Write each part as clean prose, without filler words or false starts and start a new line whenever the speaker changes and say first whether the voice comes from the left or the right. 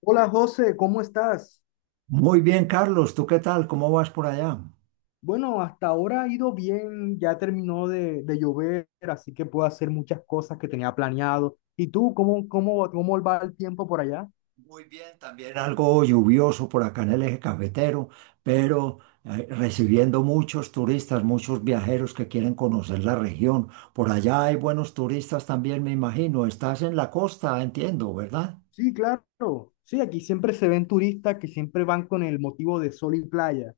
left: Hola José, ¿cómo estás?
right: Muy bien, Carlos, ¿tú qué tal? ¿Cómo vas por allá?
left: Bueno, hasta ahora ha ido bien, ya terminó de llover, así que puedo hacer muchas cosas que tenía planeado. ¿Y tú, cómo va el tiempo por allá?
right: Muy bien, también algo lluvioso por acá en el eje cafetero, pero recibiendo muchos turistas, muchos viajeros que quieren conocer la región. Por allá hay buenos turistas también, me imagino. Estás en la costa, entiendo, ¿verdad?
left: Sí, claro. Sí, aquí siempre se ven turistas que siempre van con el motivo de sol y playa.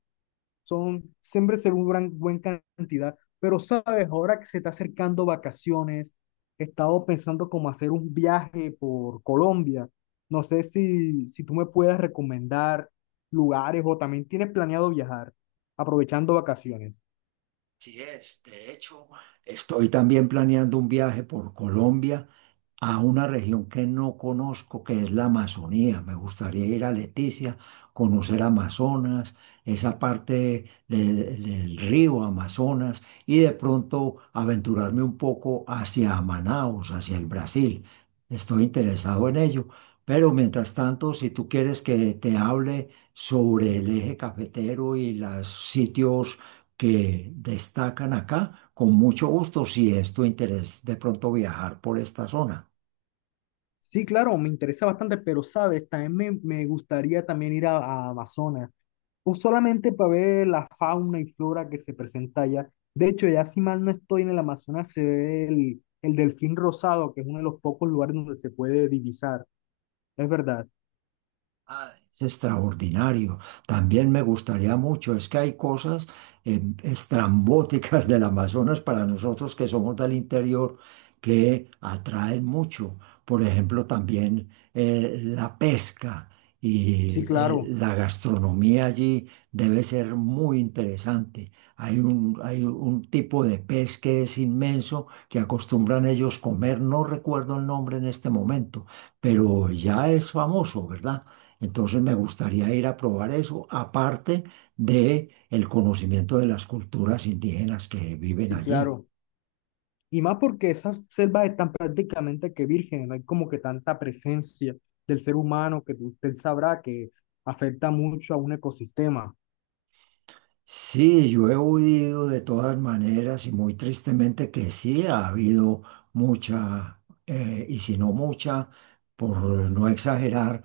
left: Son, siempre se ve una gran, buena cantidad, pero sabes, ahora que se está acercando vacaciones, he estado pensando como hacer un viaje por Colombia. No sé si tú me puedes recomendar lugares o también tienes planeado viajar aprovechando vacaciones.
right: Sí es, de hecho, estoy también planeando un viaje por Colombia a una región que no conozco, que es la Amazonía. Me gustaría ir a Leticia, conocer Amazonas, esa parte del río Amazonas y de pronto aventurarme un poco hacia Manaos, hacia el Brasil. Estoy interesado en ello. Pero mientras tanto, si tú quieres que te hable sobre el eje cafetero y los sitios que destacan acá. Con mucho gusto, si es tu interés de pronto viajar por esta zona.
left: Sí, claro, me interesa bastante, pero sabes, me gustaría también ir a Amazonas. O solamente para ver la fauna y flora que se presenta allá. De hecho, ya si mal no estoy en el Amazonas, se ve el delfín rosado, que es uno de los pocos lugares donde se puede divisar. Es verdad.
right: Ah, es extraordinario. También me gustaría mucho, es que hay cosas estrambóticas del Amazonas para nosotros que somos del interior que atraen mucho. Por ejemplo, también la pesca
left: Sí,
right: y
left: claro,
right: la gastronomía allí debe ser muy interesante. Hay un tipo de pez que es inmenso que acostumbran ellos comer, no recuerdo el nombre en este momento, pero ya es famoso, ¿verdad? Entonces me gustaría ir a probar eso, aparte de el conocimiento de las culturas indígenas que viven
left: sí,
right: allí.
left: claro. Y más porque esas selvas están prácticamente que vírgenes, no hay como que tanta presencia del ser humano que usted sabrá que afecta mucho a un ecosistema.
right: Sí, yo he oído de todas maneras y muy tristemente que sí ha habido mucha, y si no mucha, por no exagerar,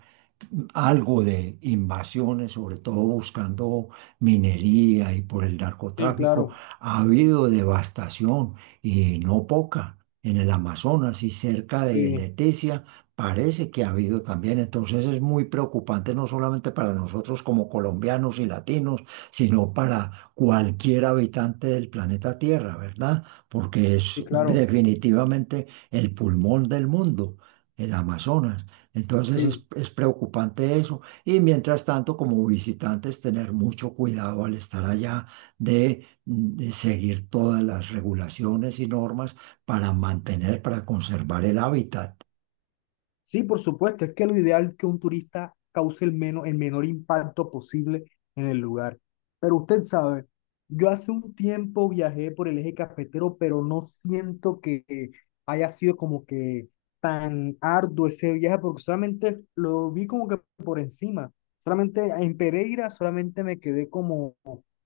right: algo de invasiones, sobre todo buscando minería y por el
left: Sí,
right: narcotráfico,
left: claro,
right: ha habido devastación y no poca en el Amazonas y cerca de
left: sí,
right: Leticia. Parece que ha habido también, entonces es muy preocupante no solamente para nosotros como colombianos y latinos, sino para cualquier habitante del planeta Tierra, ¿verdad? Porque
left: sí,
right: es
left: claro,
right: definitivamente el pulmón del mundo, el Amazonas. Entonces
left: sí.
right: es preocupante eso. Y mientras tanto, como visitantes, tener mucho cuidado al estar allá de seguir todas las regulaciones y normas para mantener, para conservar el hábitat.
left: Sí, por supuesto, es que lo ideal es que un turista cause el, menos, el menor impacto posible en el lugar. Pero usted sabe, yo hace un tiempo viajé por el eje cafetero, pero no siento que haya sido como que tan arduo ese viaje, porque solamente lo vi como que por encima. Solamente en Pereira, solamente me quedé como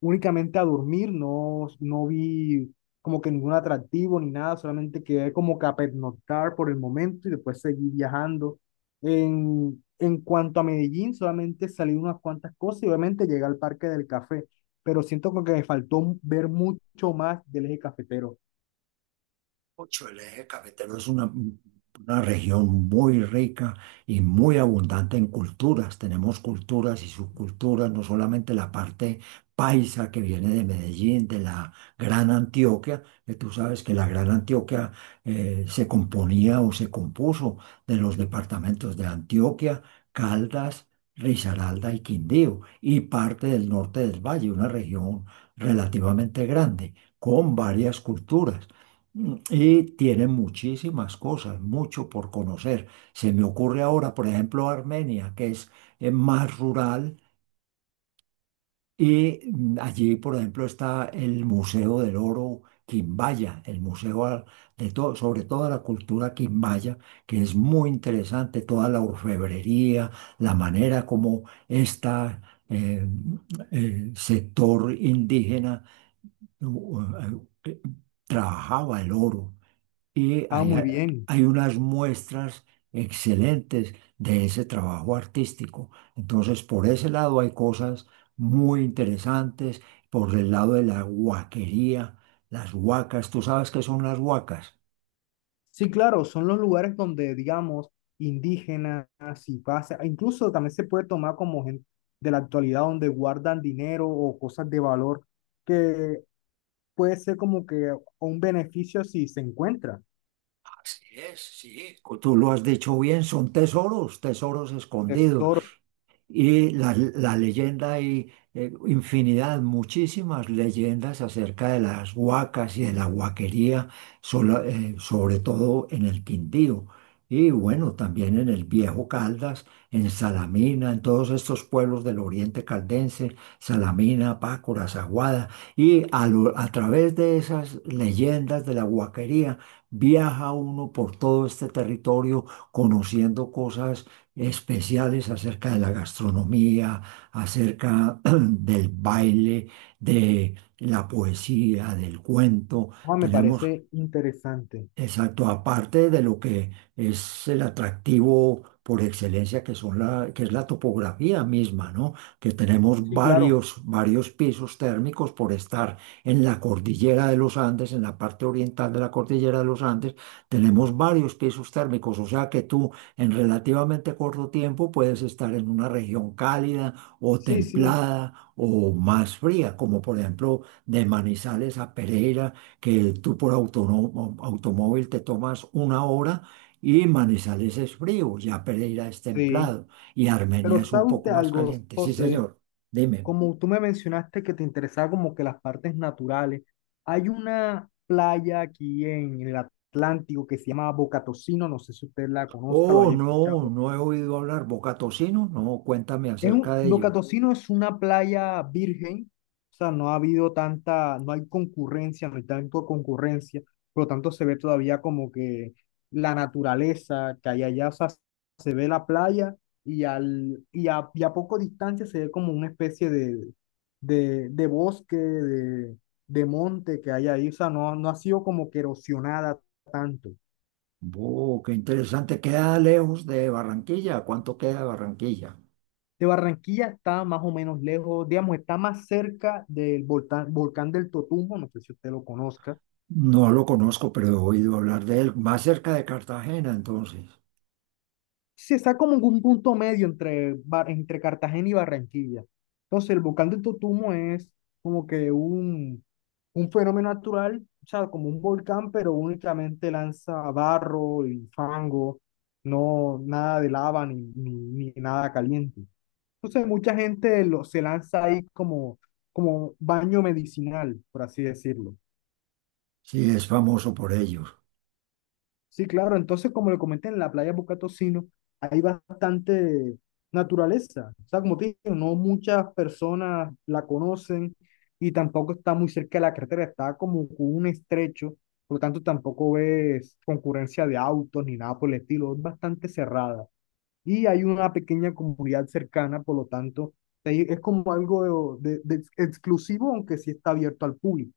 left: únicamente a dormir, no, no vi como que ningún atractivo ni nada, solamente quedé como que a pernoctar por el momento y después seguí viajando. En cuanto a Medellín, solamente salí unas cuantas cosas y obviamente llegué al Parque del Café, pero siento como que me faltó ver mucho más del eje cafetero.
right: Ocho, el eje cafetero es una región muy rica y muy abundante en culturas. Tenemos culturas y subculturas, no solamente la parte paisa que viene de Medellín, de la Gran Antioquia, que tú sabes que la Gran Antioquia se componía o se compuso de los departamentos de Antioquia, Caldas, Risaralda y Quindío, y parte del norte del valle, una región relativamente grande, con varias culturas. Mm, y tiene muchísimas cosas, mucho por conocer. Se me ocurre ahora, por ejemplo, Armenia, que es más rural, y mm, allí, por ejemplo, está el Museo del Oro Quimbaya, el de todo, sobre toda la cultura quimbaya, que es muy interesante, toda la orfebrería, la manera como esta eh, sector indígena u- u- eh, trabajaba el oro. Y
left: Ah,
right: hay,
left: muy bien.
right: hay unas muestras excelentes de ese trabajo artístico. Entonces, por ese lado hay cosas muy interesantes. Por el lado de la huaquería, las huacas, ¿tú sabes qué son las huacas?
left: Sí, claro, son los lugares donde, digamos, indígenas y pasa, incluso también se puede tomar como gente de la actualidad donde guardan dinero o cosas de valor que puede ser como que un beneficio si se encuentra
right: Así es, sí. Tú lo has dicho bien, son tesoros, tesoros escondidos.
left: tesoros.
right: Y la leyenda hay infinidad, muchísimas leyendas acerca de las huacas y de la huaquería, sobre todo en el Quindío. Y bueno, también en el Viejo Caldas, en Salamina, en todos estos pueblos del oriente caldense, Salamina, Pácora, Zaguada. Y a través de esas leyendas de la huaquería, viaja uno por todo este territorio conociendo cosas especiales acerca de la gastronomía, acerca del baile, de la poesía, del cuento.
left: Ah, me
right: Tenemos
left: parece interesante.
right: exacto, aparte de lo que es el atractivo por excelencia que que es la topografía misma, ¿no? Que tenemos
left: Sí, claro.
right: varios, varios pisos térmicos por estar en la cordillera de los Andes, en la parte oriental de la cordillera de los Andes, tenemos varios pisos térmicos, o sea que tú en relativamente corto tiempo puedes estar en una región cálida o
left: Sí, sí,
right: templada o más fría, como por ejemplo de Manizales a Pereira que tú por automóvil te tomas una hora y Manizales es frío, ya Pereira es
left: sí.
right: templado y
left: Pero
right: Armenia es un
left: ¿sabe
right: poco
left: usted
right: más
left: algo,
right: caliente. Sí,
left: José?
right: señor, dime.
left: Como tú me mencionaste que te interesaba como que las partes naturales, hay una playa aquí en el Atlántico que se llama Bocatocino, no sé si usted la conozca, lo
right: Oh,
left: haya escuchado.
right: no, no he oído hablar Bocatocino, no, cuéntame
left: Es
right: acerca
left: un,
right: de
left: Boca
right: ello.
left: es una playa virgen, o sea, no ha habido tanta, no hay concurrencia, no hay tanto concurrencia, por lo tanto se ve todavía como que la naturaleza que hay allá, o sea, se ve la playa y, al, y a poco distancia se ve como una especie de bosque, de monte que hay ahí, o sea, no, no ha sido como que erosionada tanto.
right: Oh, qué interesante, queda lejos de Barranquilla, ¿cuánto queda de Barranquilla?
left: De Barranquilla está más o menos lejos, digamos, está más cerca del volcán, volcán del Totumbo, no sé si usted lo conozca.
right: No lo conozco, pero he oído hablar de él, más cerca de Cartagena, entonces.
left: Se está como en un punto medio entre, Bar- entre Cartagena y Barranquilla. Entonces, el volcán del Totumbo es como que un fenómeno natural, o sea, como un volcán, pero únicamente lanza barro y fango, no nada de lava ni nada caliente. Entonces mucha gente lo, se lanza ahí como, como baño medicinal, por así decirlo.
right: Sí, es famoso por ello.
left: Sí, claro, entonces como le comenté en la playa Bucatocino, hay bastante naturaleza. O sea, como te digo, no muchas personas la conocen y tampoco está muy cerca de la carretera, está como con un estrecho, por lo tanto tampoco ves concurrencia de autos ni nada por el estilo, es bastante cerrada. Y hay una pequeña comunidad cercana, por lo tanto, ahí es como algo de exclusivo, aunque sí está abierto al público.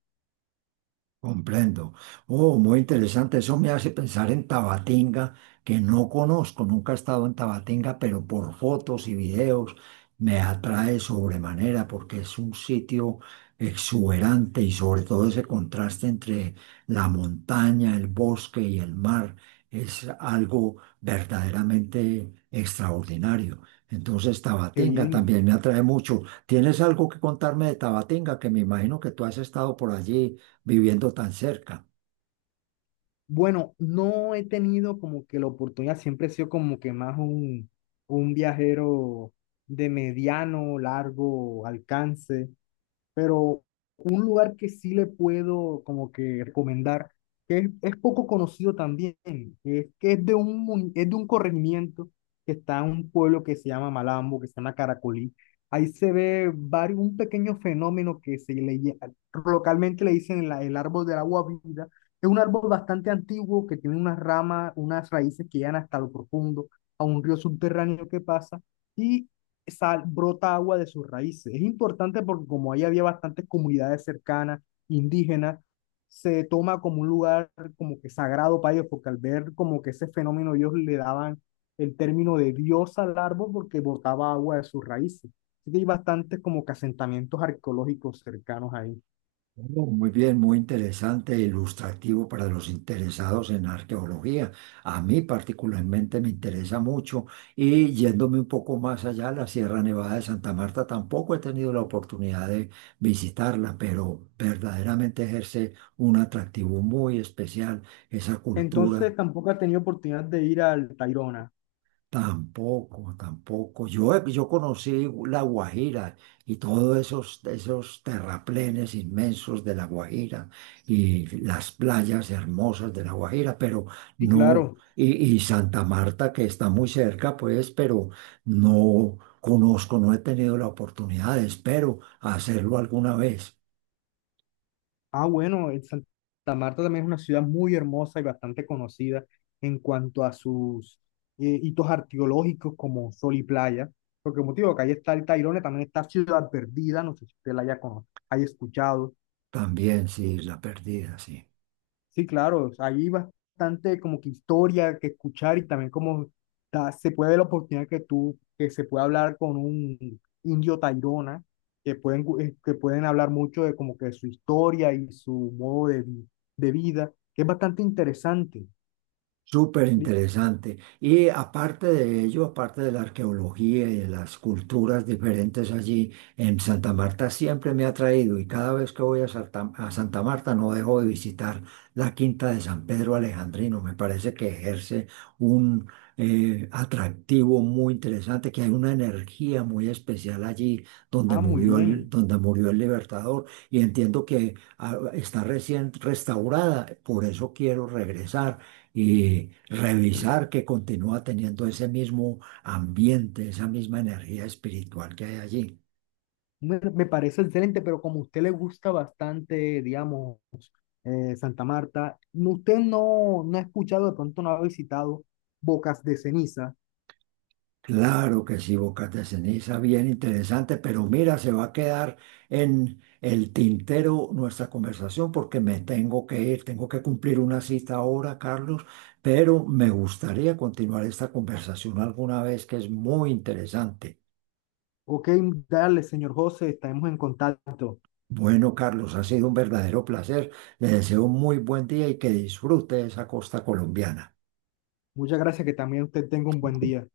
right: Comprendo. Oh, muy interesante. Eso me hace pensar en Tabatinga, que no conozco, nunca he estado en Tabatinga, pero por fotos y videos me atrae sobremanera porque es un sitio exuberante y sobre todo ese contraste entre la montaña, el bosque y el mar es algo verdaderamente extraordinario. Entonces,
left: Qué
right: Tabatinga
left: bien.
right: también me atrae mucho. ¿Tienes algo que contarme de Tabatinga? Que me imagino que tú has estado por allí viviendo tan cerca.
left: Bueno, no he tenido como que la oportunidad, siempre he sido como que más un viajero de mediano, largo alcance. Pero un lugar que sí le puedo como que recomendar, que es poco conocido también, es que es de un, mun- es de un corregimiento que está en un pueblo que se llama Malambo, que se llama Caracolí. Ahí se ve varios, un pequeño fenómeno que se le, lle- localmente le dicen la- el árbol del agua viva. Es un árbol bastante antiguo que tiene unas ramas, unas raíces que llegan hasta lo profundo, a un río subterráneo que pasa. Y sal, brota agua de sus raíces. Es importante porque como ahí había bastantes comunidades cercanas, indígenas, se toma como un lugar como que sagrado para ellos, porque al ver como que ese fenómeno ellos le daban el término de diosa al árbol porque brotaba agua de sus raíces. Así que hay bastantes como que asentamientos arqueológicos cercanos ahí.
right: Oh, muy bien, muy interesante e ilustrativo para los interesados en arqueología. A mí particularmente me interesa mucho y yéndome un poco más allá, la Sierra Nevada de Santa Marta tampoco he tenido la oportunidad de visitarla, pero verdaderamente ejerce un atractivo muy especial esa cultura.
left: Entonces tampoco ha tenido oportunidad de ir al Tayrona.
right: Tampoco, tampoco. Yo conocí La Guajira y todos esos terraplenes inmensos de La Guajira y las playas hermosas de La Guajira, pero
left: Sí,
right: no,
left: claro.
right: y Santa Marta que está muy cerca, pues, pero no conozco, no he tenido la oportunidad, espero hacerlo alguna vez.
left: Ah, bueno, el Santa Marta también es una ciudad muy hermosa y bastante conocida en cuanto a sus hitos arqueológicos como Sol y Playa, porque motivo que ahí está el Tayrona, también está Ciudad Perdida, no sé si usted la haya, cono- haya escuchado.
right: También, sí, la perdida, sí.
left: Sí, claro, o sea, hay bastante como que historia que escuchar y también como ta- se puede la oportunidad que tú, que se puede hablar con un indio Tairona, que pueden, gu- que pueden hablar mucho de como que su historia y su modo de, vi- de vida, que es bastante interesante.
right: Súper
left: Li-
right: interesante. Y aparte de ello, aparte de la arqueología y de las culturas diferentes allí, en Santa Marta siempre me ha atraído y cada vez que voy a Santa Marta no dejo de visitar la Quinta de San Pedro Alejandrino. Me parece que ejerce un atractivo muy interesante, que hay una energía muy especial allí
left: Ah, muy bien.
right: donde murió el Libertador y entiendo que está recién restaurada. Por eso quiero regresar y revisar que continúa teniendo ese mismo ambiente, esa misma energía espiritual que hay allí.
left: Me parece excelente, pero como a usted le gusta bastante, digamos, Santa Marta, no- usted no, no ha escuchado, de pronto no ha visitado Bocas de Ceniza.
right: Claro que sí, Bocas de Ceniza, bien interesante, pero mira, se va a quedar en el tintero nuestra conversación porque me tengo que ir, tengo que cumplir una cita ahora, Carlos, pero me gustaría continuar esta conversación alguna vez que es muy interesante.
left: Ok, dale, señor José, estaremos en contacto.
right: Bueno, Carlos, ha sido un verdadero placer. Le deseo un muy buen día y que disfrute esa costa colombiana.
left: Muchas gracias, que también usted tenga un buen día.